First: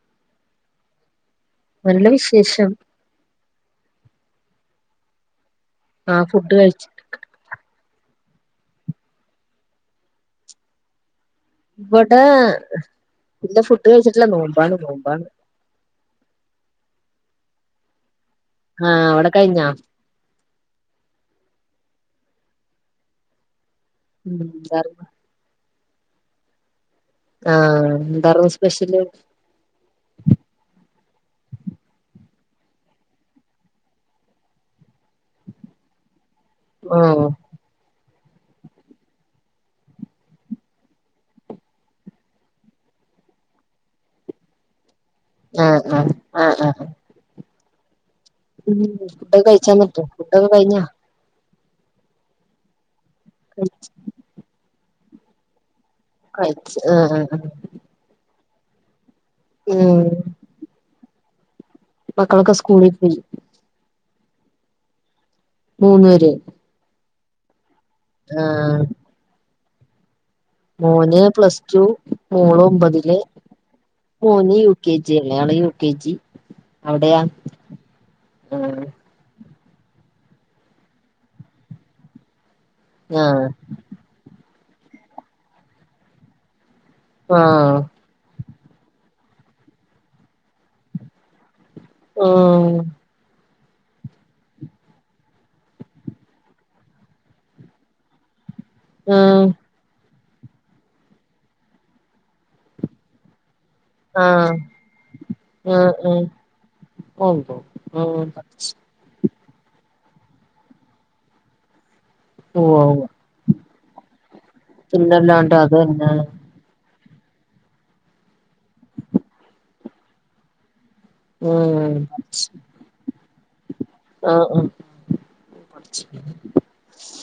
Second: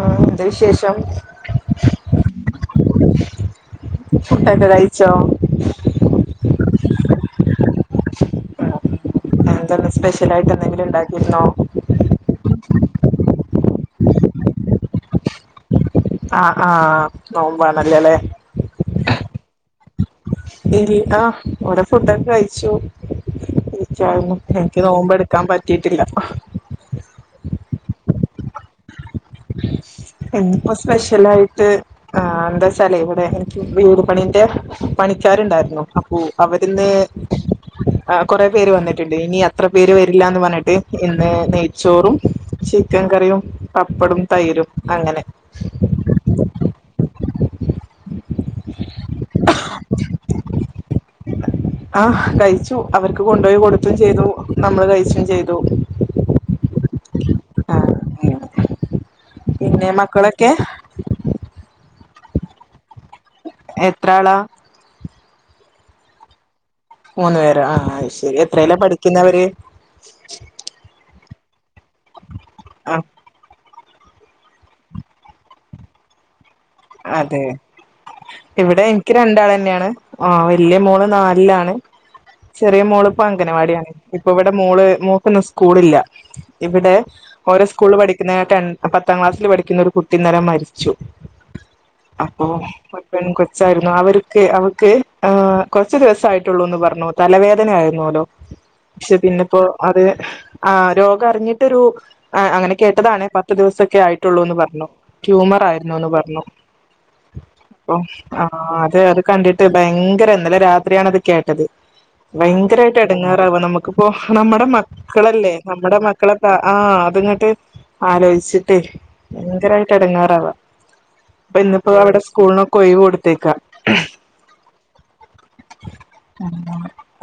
ആ എന്ത് വിശേഷം നല്ല വിശേഷം കുട്ട കച്ച ആഹ ഫുഡ് കഴിച്ചി എന്ത സ്പെഷ്യൽായിട്ട് എന്തെിലും ഉണ്ട ഇവിടെ ഇന്റെ ഫുഡ് കഴിച്ചിട്ടില്ല നോമ്പാണ് നോമ്പാണ് ആഹ് ആഹ് നോമ്പാ നല്ലളെ ആഹ അവിടെ കഴിഞ്ഞാ വിടെ ഫുഡൊക്കെ കഴിച്ചു ച്ച ഉം എനിക്ക് എന്താർന്നു നോമ്പ് എടുക്കാൻ പറ്റ കിത്തിിയിട്ടില്ല കാരണം സ്പെഷ്യല് സ്പെഷ്യല ആായിട്ട് എന്താച്ചാല ഇവിടെ എനിക്ക് വീട് പണിന്റെ പണിക്കാരുണ്ടായിരുന്നു അപ്പൊ അവരിന്ന് ഓ കുറെ പേര് വന്നിട്ട്ണ്ട് ഇനി അത്ര പേര് വരില്ലാന്ന് പറഞ്ഞിട്ട് ഇന്ന് നെയ്ച്ചോറും ചിക്കൻ കറിയും പപ്പടും തൈരും അങ്ങനെ ആഹ് ആഹ് ആഹ് ആഹ് ഉം ഫുഡൊക്കെ കഴിച്ചോന്ന്ട്ട് ഫുഡൊക്കെ കഴിഞ്ഞോ ആ കഴിച്ചു അവർക്ക് കൊണ്ടോയി കൊട്ത്തും ചെയ്തു നമ്മള് കഴിച്ചും ചെയ്തു കഴിച്ച് ആ ആ ആ ആഹ് അങ്ങനെ. പിന്നെ ഉം മക്കളൊക്കേ മക്കളൊക്കെ സ്കൂളി പോയി എത്രളാ മൂന്നേര് മൂന്നു പേരോ ആ ആ ശരി എത്രേലാ പഠിക്കുന്നവര് മോന് പ്ലസ് ടു മോള് ആഹ് ഒമ്പതില് മോന് യു കെ ജില്ലയാണ് യു കെ ജി അവിടെയാ അതെ ആ ഇവിടെ എനിക്ക് രണ്ടാള ന്നേയാണ് വല്യയ മോള് നാലിലാണ് ചെറിയ മോള്പ്പം ആ അംഗനാവാട്യാണ്‌ ഇപ്പൊവ ടെ മോള് മോക്ക്ന്ന് സ്കൂളില്ല ഇവിടെ ആ ഓരേ സ്കൂള് പഠിക്ക്ന്ന ടെൻ പത്താം ക്ലാസ്സില് പഠിക്ക്ന്നോരു കുട്ടിന്നലെ മരിച്ചു അപ്പൊ ഒര് പെൺകൊ ച്ചായിരുന്നു അവർക്ക് അവൾക്ക് കൊറച്ച് ദിവസയിട്ടുള്ളൂന്ന് പറഞ്ഞു തലവേദന ആയിരുന്നോല്ലോ പക്ഷെ ആ പിന്നെപ്പോ അത് ആ രോഗം അറിഞ്ഞിട്ടൊരു അ അങ്ങനെ കേട്ടതാണ് പ ത്ത് ദിവസൊക്കെ ആ ആ ആയിട്ടൊള്ളൂന്ന് പറഞ്ഞു ട്യൂമർ ആഹ് ആയിരുന്നുന്ന് പറഞ്ഞു ആഹ് ഉണ്ടോ അപ്പോ ആഹ് ആ അതെ അത് കണ്ടിട്ട് ഭയങ്കര ഇന്നലെ രാത്രിയാണ്‌ അത് കേട്ടത് ഉവ്വ് ഭയങ്കരായിട്ട് ഉവ്വ് എടങ്ങാറാവ നമുക്ക്പ്പോ നമ്മടെ പിന്നല്ലാണ്ട് മക്കളല്ലേ നമ്മടെ അതന്നെ മക്കളെ പ്ര ആ അത്ങ്ങ്ട്ട് ആലോയിച്ചിട്ടേ ഭയങ്കരായിട്ട് ഇടങ്ങാറാവ ഇപ്പന്നിപ്പോ ഉം അവിടെ സ്കൂളിനൊക്കേ ഒയിവ് കൊടുത്തേക്ക ആഹ് ആഹ്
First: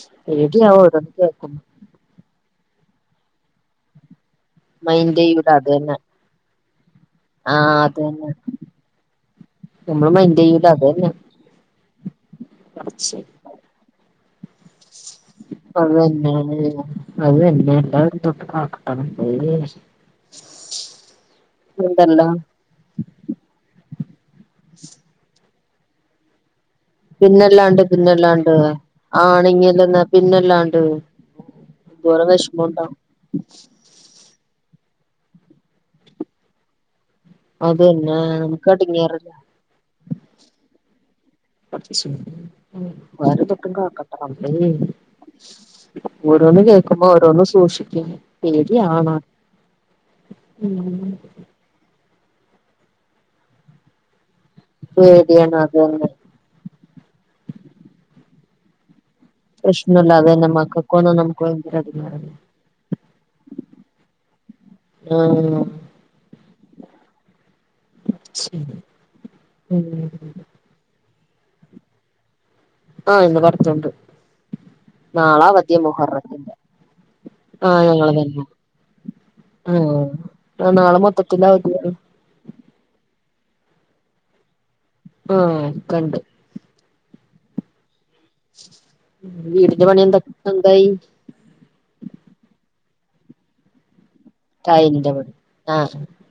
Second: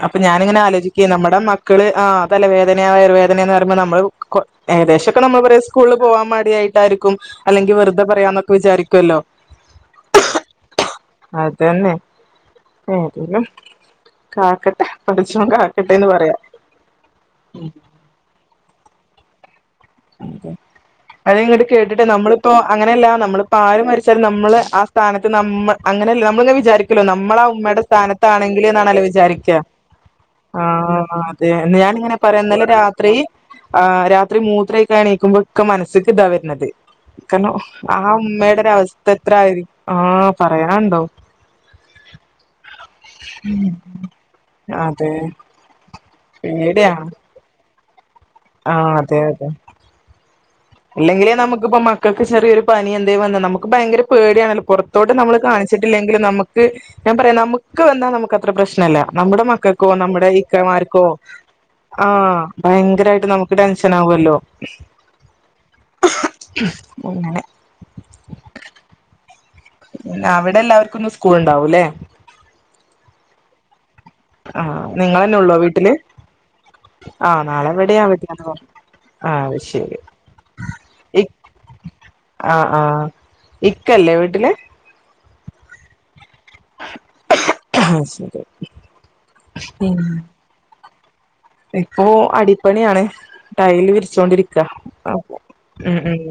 അപ്പൊ ഞാനിങ്ങനെ പേടിയാവും ആലോചിക്ക ഓരോന്ന് നമ്മുടെ കേക്കുമ്പോ മക്കള് ആ തലവേ ദനാ വയർവേദനേന്ന് പറയ്മ്പോ കൊ മൈൻഡ് ഏകതേശോക്കെ ചെയ്യൂല നമ്മളറയും അത് തന്നെ സ്കൂള്ല് പോകാൻ മടിയായി ട്ടായിരിക്കും അല്ലെങ്കി ആഹ് അത് വെറുതെ തന്നെ പറയാന്നൊക്കെ വിചാരിക്കൊല്ലോ നമ്മള് മൈന്റ്യ്യൂല്ലാ അതന്നെ ഏന്തേലും കാക്കട്ടെ പടച്ചോൻ അത് തന്നെ പറയാ അത് തന്നെ [unintelligible] അത്ങ്ങോട്ട് കേട്ടിട്ട് ഉണ്ടല്ലോ നമ്മളിപ്പോ അങ്ങനെയല്ല നമ്മളിപ്പോ ആ ര് മരിച്ചാലും നമ്മള് ആ സ്ഥാനത്ത് നമ്മ അങ്ങനെല്ല നമ്മള്ങ്ങനെ വിചാരി ക്കൊല്ലോ നമ്മളാ പിന്നല്ലാണ്ട് ഉമ്മയുടെ പിന്നല്ലാണ്ട് സ്ഥാനത്താണെങ്കില്ന്നാണല്ലോ വിചാരിക്ക ആണെങ്കിലെന്നാ ആ പിന്നല്ലാണ്ട് അതെ [unintelligible] എന്തോരം ഞാനിങ്ങനെപറയാ വിഷമം ഇന്നലെ ഉണ്ടാവും രാത്രി ആ രാത്രി മൂത്രയ്ക്കാന് എണീക്കുമ്പോക്കെ മനസ്സ്‌ക്ക് ഇതാ വര്ന്നത് കരണം അത് ആ തന്നെ ഉമ്മയുടെ നമുക്ക് ഒരവസ്ഥ എടങ്ങേറല്ലേ എത്ര ആയിരി ആ പറയാണ്ടോ [unintelligible] കാക്കട്ടെ റബ്ബേ അതെ ഒരോ ന്ന് കേക്കുമ്പോ ഓരോന്ന് സൂക്ഷി ആ അതെ അതെ ഉം ഇല്ലെങ്കിലേ നമുക്ക്പ്പോ മക്കക്ക് ചെറിയൊരു പനി എന്തേ വന്ന നമുക്ക് ഭയങ്കര പേടിയാണല്ലോ പോറത്തോട്ട് നമ്മള് പേടിയാണ് അത് തന്നെ കാണിച്ചിട്ടില്ലെങ്കിലും നമുക്ക് ഞാൻ പറയാ നമുക്ക് വന്നാ നമുക്ക് അത്ര പ്രശ്നല്ല നമ്മുടെ മക്കക്കോ പ്രശ്നമില്ലാതെ നമ്മുടെ തന്നെ ഇക്കമാർക്കോ മക്കൾക്കൊന്നും നമുക്ക് ഭയങ്കര ആ അടങ്ങാറല്ലേ ഭയങ്കരായിട്ട് നമുക്ക് ടെൻഷൻ ആവോല്ലോ ആഹ് അങ്ങനെ ഉം പിന്നവിടെ എല്ലാവർക്കുന്ന് സ്കൂൾ ഉണ്ടാവൂല്ലേ എന്ന് പറഞ്ഞിട്ട്ണ്ട് ആ നിങ്ങളെന്നെ ഒള്ളോ വീട്ടില് മുഹറത്തിന്റെ ആഹ് നാളെ ഇവിടേം ഞങ്ങള് തന്നെ അവധിയാന്ന് പറഞ്ഞ് ആ അത് ശരി ആഹ് ആഹ് നാളെ ഇ മൊത്തത്തില് അവധിയാണ് ആ ആ ഇക്കല്ലേ വീട്ടില് ആ ഇക്കണ്ട് ആഹ് ശരി വീടുപണി എന്തായി ഇപ്പോ അടിപ്പണിയാണ് ടൈൽ വി ച്ചോണ്ടിരിക്ക ടൈലിന്റെ പണി ഉം ആഹ് ഉം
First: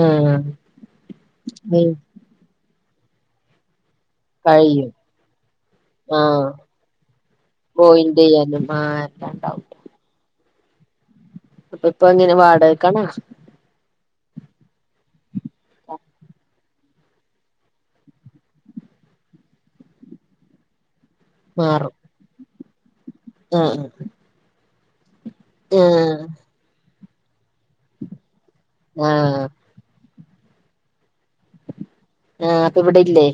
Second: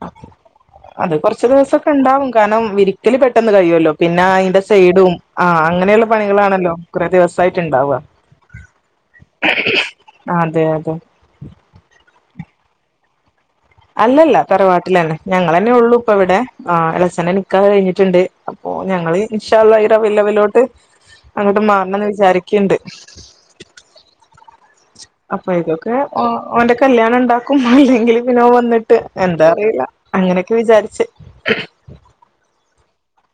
ആഹ് അത് കൊറച്ച് ദിവസൊക്കെ ഉണ്ടാവും കാരണം വിരിക്കല് പെട്ടെന്ന് കഴിയുല്ലോ പിന്നെ അയിന്റെ കഴിയും സൈഡും ആഹ് അങ്ങനെയുള്ള ആഹ് പണികളാണല്ലോ കുറെ ദിവസായിട്ട് ഇണ്ടാവുക വല്ല്യുമ്മാക്കെ ഉണ്ടാവും അതെ അതെ അപ്പൊ ഇപ്പൊ എങ്ങനെ വാടകക്കാണോ അല്ലല്ല തറവാട്ടിലന്നെ ഞങ്ങളന്നെ ഉള്ളു ഇപ്പ ഇവിടെ ആ എളച്ചനെ നിക്കാഹ് കഴിഞ്ഞിട്ടുണ്ട് ഓ ഞങ്ങള് ഇൻഷാഅള്ളാ [unintelligible] വിലോട്ട് അങ്ങോട്ട് മാറണംന്ന് വിചാരിക്ക്ണ്ട് ആഹ് അപ്പൊ ഇതൊക്കെ ഓന്റെ കല്യാണം ഇണ്ടാ ഇല്ലെങ്കിൽ പിനോ ഓൻ വന്നിട്ട് ആ എന്താ അറിയില്ല അങ്ങനൊക്കെ വിചാരിച്ച് ആഹ് അപ്പൊ ഇവിടെ ഇല്ലേ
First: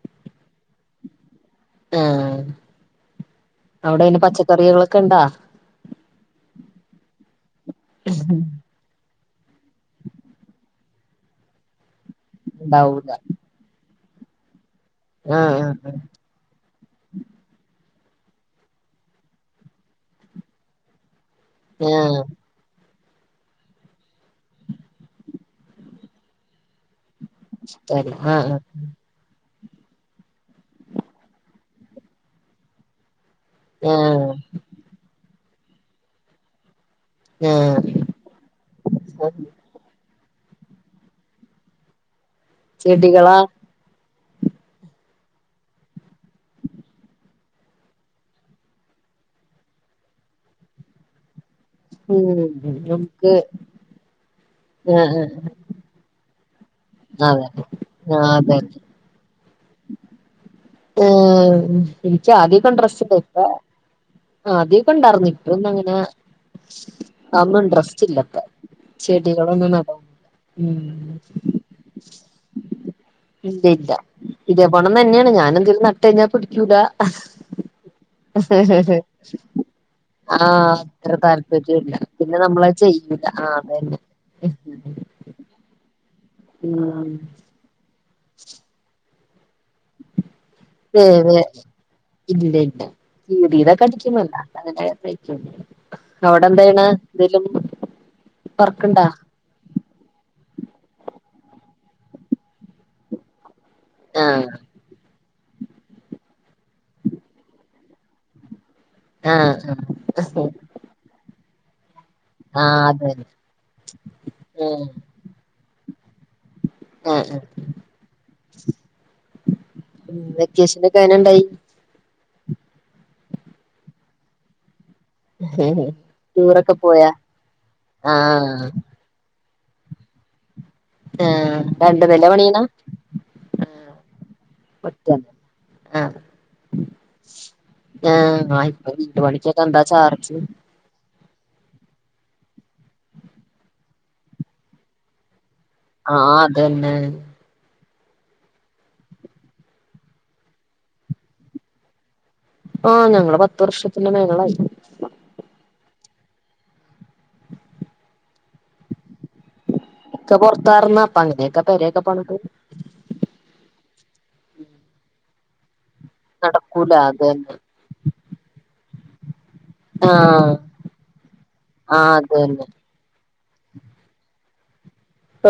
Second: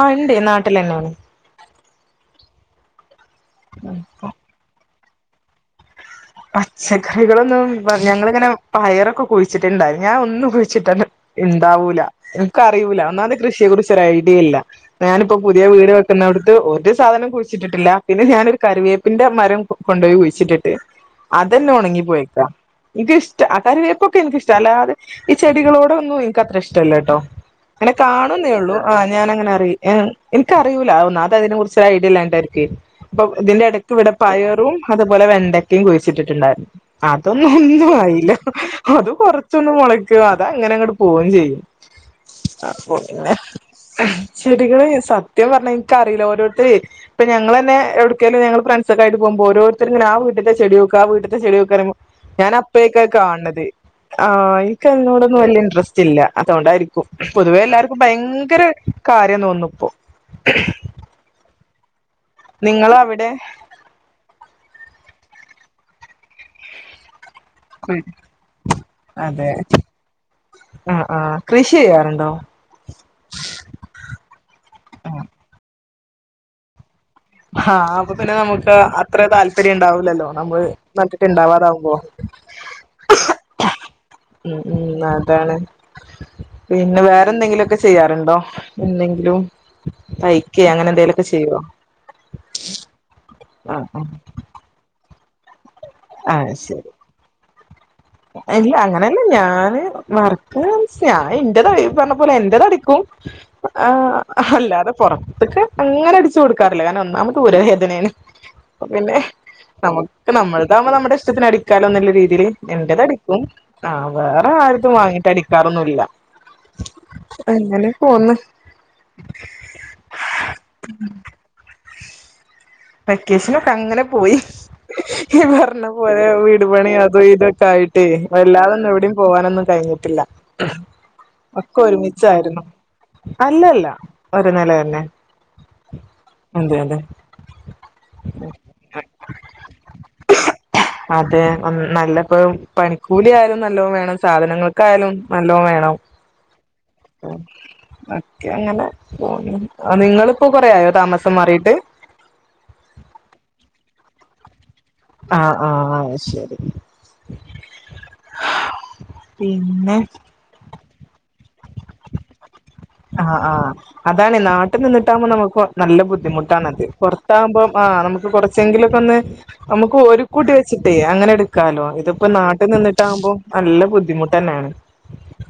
ആഹ് ഉണ്ട് നാട്ടിലന്നെയാണ് ആഹ് അവിടെ ഈ പച്ചക്കറികളൊക്കെ ഇണ്ടാ പച്ചക്കറികളൊന്നും ഞങ്ങളിങ്ങിങ്ങനെ പയറൊക്കെ കുഴിച്ചിട്ടുണ്ടായി ഞാൻ ഒന്നും കുഴിച്ചിട്ട ഇണ്ടാവൂല ഇൻക്ക് അറിയൂല ഉണ്ടാവൂല ഒന്നാമത് കൃഷിയെ കുറിച്ച് ഒര് ഐഡിയ ഇല്ല ഞാനിപ്പൊ ആ പുതിയ ആ വീട് വെക്കുന്നടുത്ത് ഒരു സാധനം കുഴിച്ചിട്ടിട്ടില്ല പിന്നെ ഞാനൊരു കറിവേപ്പിന്റെ മരം കൊണ്ടോയി കുഴിച്ചിട്ടിട്ട് അതന്നെ ആ ഒണങ്ങി പോയേക്ക ഇൻക്കിഷ്ട്ട ആ കറിവേയ്പ്പൊക്കെ ഇൻക്ക് ഇഷ്ട്ട അല്ലാതെ ഈ ചെടികളോടൊന്നും ഇൻക്ക് അത്ര ഇഷ്ടല്ലട്ടോ ഇങ്ങനെ ശരി ആ കാണുന്നേ ഉള്ളൂ ആ ഞാനങ്ങനെ അറി ഏഹ് ഇൻക്കറിയൂല ഒന്നാമത് അതിനെ കുറിച്ച് ഒരു ഐഡിയ ഇല്ലായിട്ട് ആയിരിക്കൊയ് അപ്പൊ ഇതിന്റെ എടക്ക് ആ ആ ഇവിടെ പയറും അതുപോലെ വെണ്ടക്കയും കുഴിച്ചിട്ടിട്ടുണ്ടായിരുന്നു അതൊന്നും ആ ഒന്നും ആയില്ല അത് കൊറച്ചൊന്ന് മൊള ക്കും അതങ്ങനങ്ങട് പോവേം ചെയ്യും ചെടികളാ [unintelligible] ചെടികളെ സത്യം പറഞ്ഞാൽ ഇൻക്കറീല ഓരോത്തര് ഇപ്പൊ ഞങ്ങളന്നെ എവിടക്കേലും ഞങ്ങള് ഫ്രണ്ട്സ് ഒക്കെ ആയിട്ട് പോകു മ്പോരോരുത്തരിങ്ങനെ ആ വീട്ടിത്തെ ചെടി നോക്ക് ആ വീട്ട്ത്തെ ചെടി നോക്ക് പറയുമ്പോ ഞാൻ ഉം അപ്പഴേക്കും അത് നമുക്ക് കാണണത് ആഹ് ആ ഇൻക്കതിനോടൊന്നും ആ വല്യ ഇൻട്രസ്റ്റ് ഇല്ല അതുകൊണ്ടായിരിക്കും അതെ പൊതുവേ എല്ലാർക്കും ആ അതെ ഭയങ്കര കാര്യ തോന്നുന്നു അപ്പോ ഉം ഇച്ച് ആദ്യൊക്കെ ഇന്ട്രെസ്റ്റ് നിങ്ങളവിടെ ഇണ്ടായ്നിം ആദ്യം ഇപ്പണ്ടാർന്നു ഇപ്പൊന്നും അങ്ങനെ അതൊന്നും ഇൻട്രസ്റ്റ് ഇല്ല ഇപ്പൊ അതെ ചെടികളൊന്നും നടാൻ ഉം ആഹ് ആഹ് കൃഷി ചെയ്യാറുണ്ടോ? ഇല്ല ഇല്ല ഇതേപോണം തന്നെയാണ് ഞാൻ എന്തെങ്കിലും നട്ട് കഴിഞ്ഞാ പിടിക്കൂല ഹാഹ് അപ്പൊ പിന്നെ നമുക്ക് അത്ര താല്പര്യം ഉണ്ടാവൂല്ലല്ലോ നമ്മള് ആഹ് അത്ര നട്ടിട്ട് താല്പര്യം ഇണ്ടാവാതാവുമ്പോ ഇല്ല പിന്നെ നമ്മളത് ചെയ്യൂല ആഹ് അതന്നെ ഉം ഉം അതാണ് പിന്നെ ഉം വേറെന്തെങ്കിലും ഒക്കെ ചെയ്യാറുണ്ടോ എന്തെങ്കിലും തയ് ക്കേ അങ്ങനെ എന്തേലൊക്കെ വേറെ ചെയ്യോ ഇല്ല യില്ല കീറീയതൊക്കെ ആഹ് അടിക്കും അല്ലാതെ അങ്ങനെ തയ്ക്കൊന്നുല്ല അവിടെ ആഹ് എന്തായ്യണ് ശരി എന്തേലും- ഇല്ല വർക്ക്ണ്ടാ അങ്ങനല്ല ഞാന് വർക്ക്‌ ചോദിച്ചാ ആ എന്റെത് അടി ഈ പറഞ്ഞ പോലെ എന്റെത് അടിക്കും ആ ആഹ് അല്ലാതെ പുറ ത്ത്ക്ക് അങ്ങനെ അടിച്ചു കൊടുക്കാറില്ല കാരണം ഒന്നാമത് ഊര വേദനേണ് അപ്പൊ പിന്നെ ആഹ് നമുക്ക് ആഹ് നമ്മൾതാവകുമ്പോ നമ്മുടെ ഇഷ്ടത്തിന് അടിക്കാലോന്ന്ള്ള രീതീല് ആഹ് എന്റത് അതന്നെ അടിക്കും ആ വേറെ ആഹ് ആരതും വാങ്ങീട്ട് അടിക്കാറൊന്നുംല്ല ആഹ് ആഹ് എങ്ങനെ പോന്ന് ഉം വെക്കേഷനൊക്കെ എങ്ങനെ ഇ ണ്ടായി വെക്കേഷനൊക്കെ അങ്ങനെ പോയി ഇയ്യ് പറഞ്ഞ പോലെ ടൂറൊക്കെ വീട്പണി പോയാ അതും ഇതൊക്കെ ആയിട്ട് ആഹ് വല്ലാതൊന്നും എവിടെയും പോവാനൊന്നും കഴിഞ്ഞിട്ടില്ല ആഹ് ഒക്കെ രണ്ട് നില പണിയണ ഒരുമിച്ചായിരുന്നു അല്ലല്ല ഒരു നില തന്നെ ഒറ്റ ആഹ് അതെ അതെ ആഹ് ഇപ്പൊ വീട്ടു പണിക്കൊക്കെ എന്താ ചാർജ് അതെ നല്ലപ്പോ പണിക്കൂലി ആയാലും നല്ലോം വേണം സാധനങ്ങൾക്കായാലും നല്ലോം വേണം ആഹ് അതന്നെ ഒക്കെ അങ്ങനെ പോകുന്നു നിങ്ങളിപ്പൊ കൊറേ ആയോ താമസം മാറീട്ട് ആഹ് ഞങ്ങള് പത്ത് വർഷത്തിന്റെ മേളിലായി ആഹ് ആഹ് ശരി പിന്നെ ഒക്കെ പൊറത്താർന്നു അപ്പൊ അങ്ങനെയൊക്കെ പെരയൊക്കെ പണിതു ആഹ് ആ അതാണ് നാട്ടിൽ നിന്നിട്ടാകുമ്പോ നമ്മക്ക് നല്ല ബുദ്ധിമുട്ടാണത് നടക്കൂല അത് തന്നെ പുറത്താകുമ്പോ ആഹ് നമുക്ക് കുറച്ചെങ്കിലൊക്കെ ഒന്ന് നമുക്ക് ഒരുക്കൂട്ടി ആഹ് വെച്ചിട്ടേ അങ്ങനെ എടുക്കാലോ ആഹ് ഇതിപ്പോ അത് തന്നെ നാട്ടിൽ നിന്നിട്ടാകുമ്പോ നല്ല ബുദ്ധിമുട്ട് തന്നെയാണ്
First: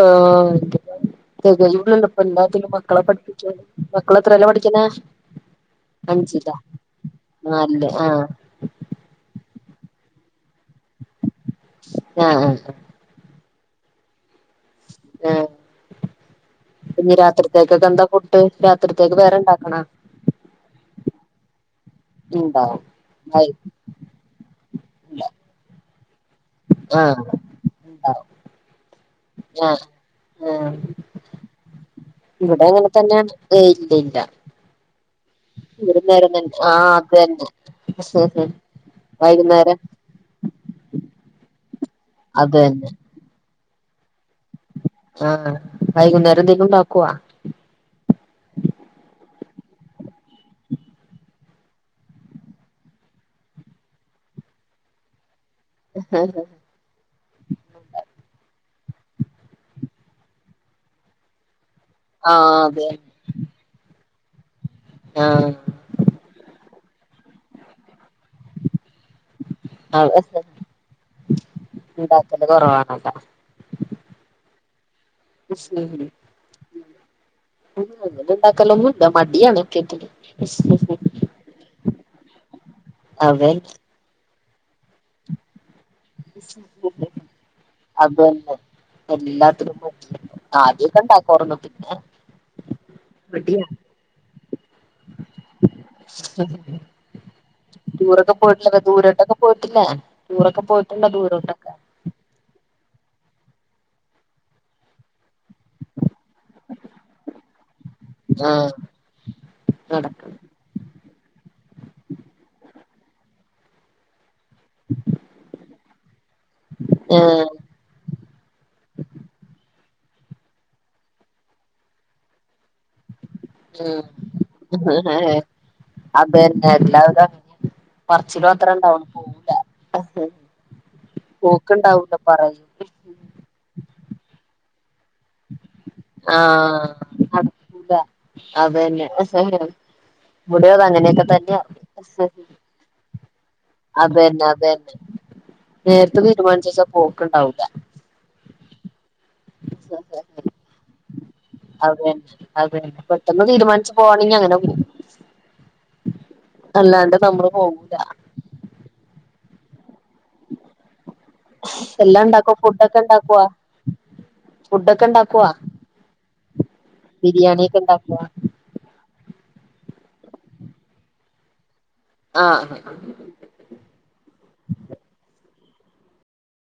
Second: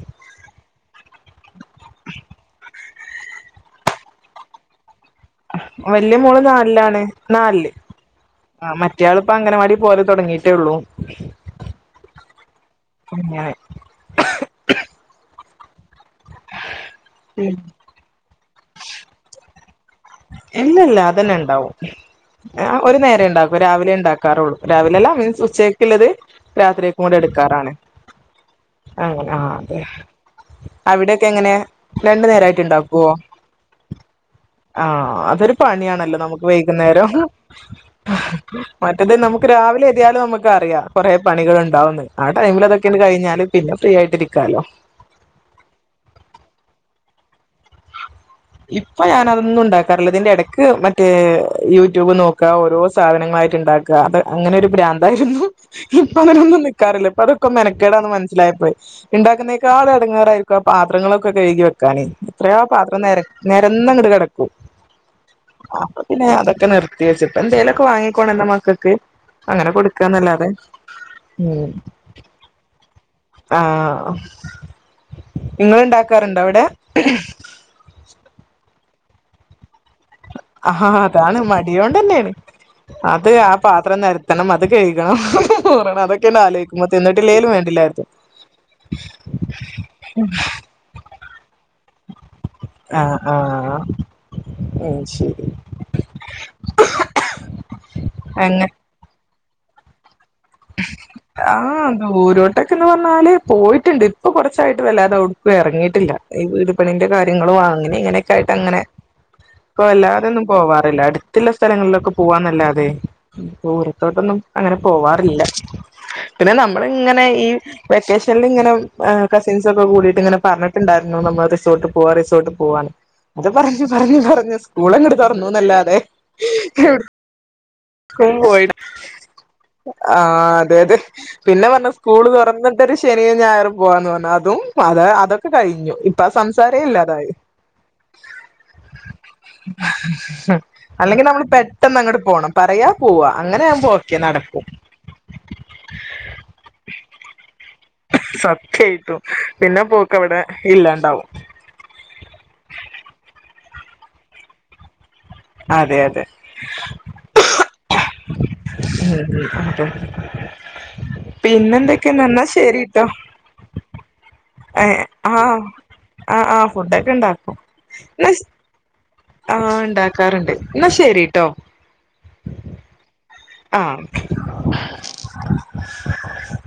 ആഹ് [unintelligible] മക്കളെ പഠിപ്പിച്ചു മക്കള് എത്രേല പഠിക്കുന്ന് വല്യ മോള് നാലിലാണ് നാലില് മറ്റയാളിപ്പോ അങ്ങനവാടി പോകല് തുടങ്ങിട്ടേ ഉള്ളൂ ആഹ് ആഹ് അങ്ങനെ ആഹ് ഇപ്പഞ്ഞി രാത്രിക്കത്തേക്കെന്ത ഫുഡ് രാത്രിക്കത്തേക്ക് വേറെ ഇണ്ടാക്കണോ ഇല്ല ഇല്ല അതന്നെ ഇണ്ടാവും ആഹ് ഇണ്ടാവും ഒരു നേരേ ഉണ്ടാക്കൂ ആയിരിക്കൂല രാവിലെ ഇണ്ടാക്കാറുള്ളൂ രാവിലെ അല്ല മീൻസ് ഉച്ചക്കുള്ളത് രാത്രിക്കും കൂടെ ആഹ് എടുക്കാറാണ് ഇണ്ടാവും അങ്ങനെ ആ അതെ ആഹ് ആഹ് അവിടെയൊക്കെ എങ്ങനെ രണ്ടു നേരായിട്ട് ഇവിടെ അങ്ങനെ ഇണ്ടാക്കുവോ തന്നെയാണ് ഏയ് ഇല്ല ഇല്ല ആഹ അതൊരു പണിയാണല്ലോ വൈകുന്നേരം നമുക്ക് തന്നെ ആ വൈകുന്നേരം അത് തന്നെ മറ്റത് നമുക്ക് വൈകുന്നേരം രാവിലെ എര്യാ നമുക്കറിയാം കൊറേ പണികളൊണ്ടാവന്ന് ആ അത് തന്നെ ടൈമിലതൊക്കെയൊന്ന് കഴിഞ്ഞാല് പിന്നെ ഫ്രീ ആയിട്ടിരിക്കാലോ ആഹ വൈകുന്നേരം എന്തേലും ഉണ്ടാക്കുവാ ഇപ്പ ഞാനതൊന്നും ഉണ്ടാക്കാറില്ല അതിന്റെ എടക്ക് മറ്റേ യൂട്യൂബ് നോക്കാ ഓരോ സാധനങ്ങൾ ആയിട്ടിണ്ടാക്കാ അത് അങ്ങനെ ഒരു പ്രാന്തായിരുന്നു ഇപ്പൊ അതിനൊന്നും നിക്കാറില്ല പ്പ അതൊക്ക മെനക്കേടാന്ന് മനസ്സിലായപ്പോയി ഇണ്ടാക്കുന്നേക്കാൾ എടങ്ങേറായിരിക്കും ആ പാത്രങ്ങളൊക്കെ കഴുകി വെക്കാന് ആ എത്രയോ അതെ പാത്രം നേരെ ന്നങ്ങട് കെടക്കും അപ്പ പിന്നെ അതൊക്കെ നിർത്തി വെച്ചിട്ട് എന്തേലൊക്കെ വാങ്ങി കൊണന്റ മക്കക്ക് അങ്ങനെ ആ കൊടുക്കാന്നല്ലാതെ ഉം ഉണ്ടാക്കല് കുറവാണല്ലോ ആഹ ഇങ്ങളുണ്ടാക്കാറുണ്ടോ അവിടെ? ണ്ടാക്കലൊന്നുല്ല മടിയാണ് ക്കെക്കെക്ക് ആഹാ അതാണ് മടിയോണ്ടന്നെയാണ് അത് ആ അതന്നെ പാത്രം നെര ക്കണം അത് കഴുകണം അതക്കെയാണ് ആലോയിക്കുന്ന തിന്നിട്ടില്ലേലും വേണ്ടില്ലാരുന്നു അതന്നെ എല്ലാത്തിനും മു ആദ്യൊക്കെ ഒണ്ടാക്കാറുന്നു പിന്നെ ആഹ് മടിയാ ആഹ് മ്മ് ടൂറൊക്കെ പോയിട്ടില്ലെ ദൂരോട്ടൊക്കെ പോയിട്ടില്ലേ ടൂറൊക്കെ പോയിട്ടുണ്ടോ ആ ദൂരോട്ടൊക്കെ ദൂരോട്ടെക്കെന്ന് പറഞ്ഞാല് പോയിട്ടിണ്ട് ഇപ്പൊ കൊറച്ചായിട്ട് വല്ലാതെ ഒടു പ്പ എറങ്ങീട്ടില്ല ഈ വീട് പണീന്റെ കാര്യങ്ങളും അങ്ങനെ ഇങ്ങനെയൊക്കെ ആയിട്ട് ആ അങ്ങനെ ഇപ്പൊ നടക്ക അല്ലാതെന്നും പോവാറില്ല അടു ത്തില്ല സ്ഥലങ്ങളിലൊക്കെ പോവാന്നല്ലാതെ ദൂരത്തോട്ടൊന്നും അങ്ങനെ പോവാ ഇല്ല പിന്നെ ആ നമ്മളിങ്ങനെ ഈ വെക്കഷനില് ഇങ്ങനെ ആ കസിൻസും ഉം കൂടീട്ട് ഇങ്ങനെ പറഞ്ഞിട്ടുണ്ടായിരുന്നു നമ്മള് റിസോർട്ടിൽ പോവാ റിസോർട്ടിൽ പോവാന്ന് അത് പറഞ്ഞു പറഞ്ഞു പറഞ്ഞു സ്കൂളങ്ങോട് ആ തുറന്നൂന്നല്ലാതെ അതന്നെ എവിടെ എല്ലാവരും അങ്ങനെയാ പറച്ചില് മാത്രേ പോയില്ല ഉണ്ടാവുള്ളൂ പോവൂല ആഹ് അതെ അതെ പിന്നെ പറഞ്ഞ് പോക്ക്ണ്ടാവൂല സ്കൂള് പറയും തൊറന്നിട്ടൊരു ശനിയും ഞായറും പോവാന്ന് പറഞ്ഞ് അതും അതെ അതൊക്കെ കഴിഞ്ഞു ഇപ്പ സംസാരെ ഇല്ലാതായി ഉതാ ഇവിടേം അത് അല്ലെങ്കി അങ്ങനെയൊക്കെ നമ്മള് തന്നെയാ പെട്ടെന്ന് അങ്ങോട്ട് പോണം പറയാ പോവാ അങ്ങനെ ആവുമ്പോ ഓക്കെ നടൻ അതേ അതേ നേരത്തെ തീരുമാനിച്ച് വച്ചാ പോക്കൊണ്ടാവൂല്ല സത്യായിട്ടും പിന്നെ പോക്കവിടെ ഇല്ലാണ്ടാവും [unintelligible] അതെന്നെ അതെന്നെ പെട്ടെന്ന് തീരുമാൻ ച്ച് പോണിന്യങ്ങനോകിം അതെ അതെ നമ്മള് പോവൂല എല്ലാം പിന്നെന്തൊക്കെയാന്ന് അന്നാ ഇണ്ടാക്കോ ഫുഡൊക്കെ ശരീട്ടോ ഇണ്ടാക്കോ ഏഹ് ഫുഡൊക്കെ ആ ഇണ്ടാക്കോ ആ ആ ഫുഡൊക്കെ ഇണ്ടാക്കും ബിരിയാണിയൊക്കെ ഇണ്ടാക്കോ എന്നാശ് ആ ഇണ്ടാക്കാറുണ്ട് ന്നാ ശരീട്ടോ ആ [inaudible]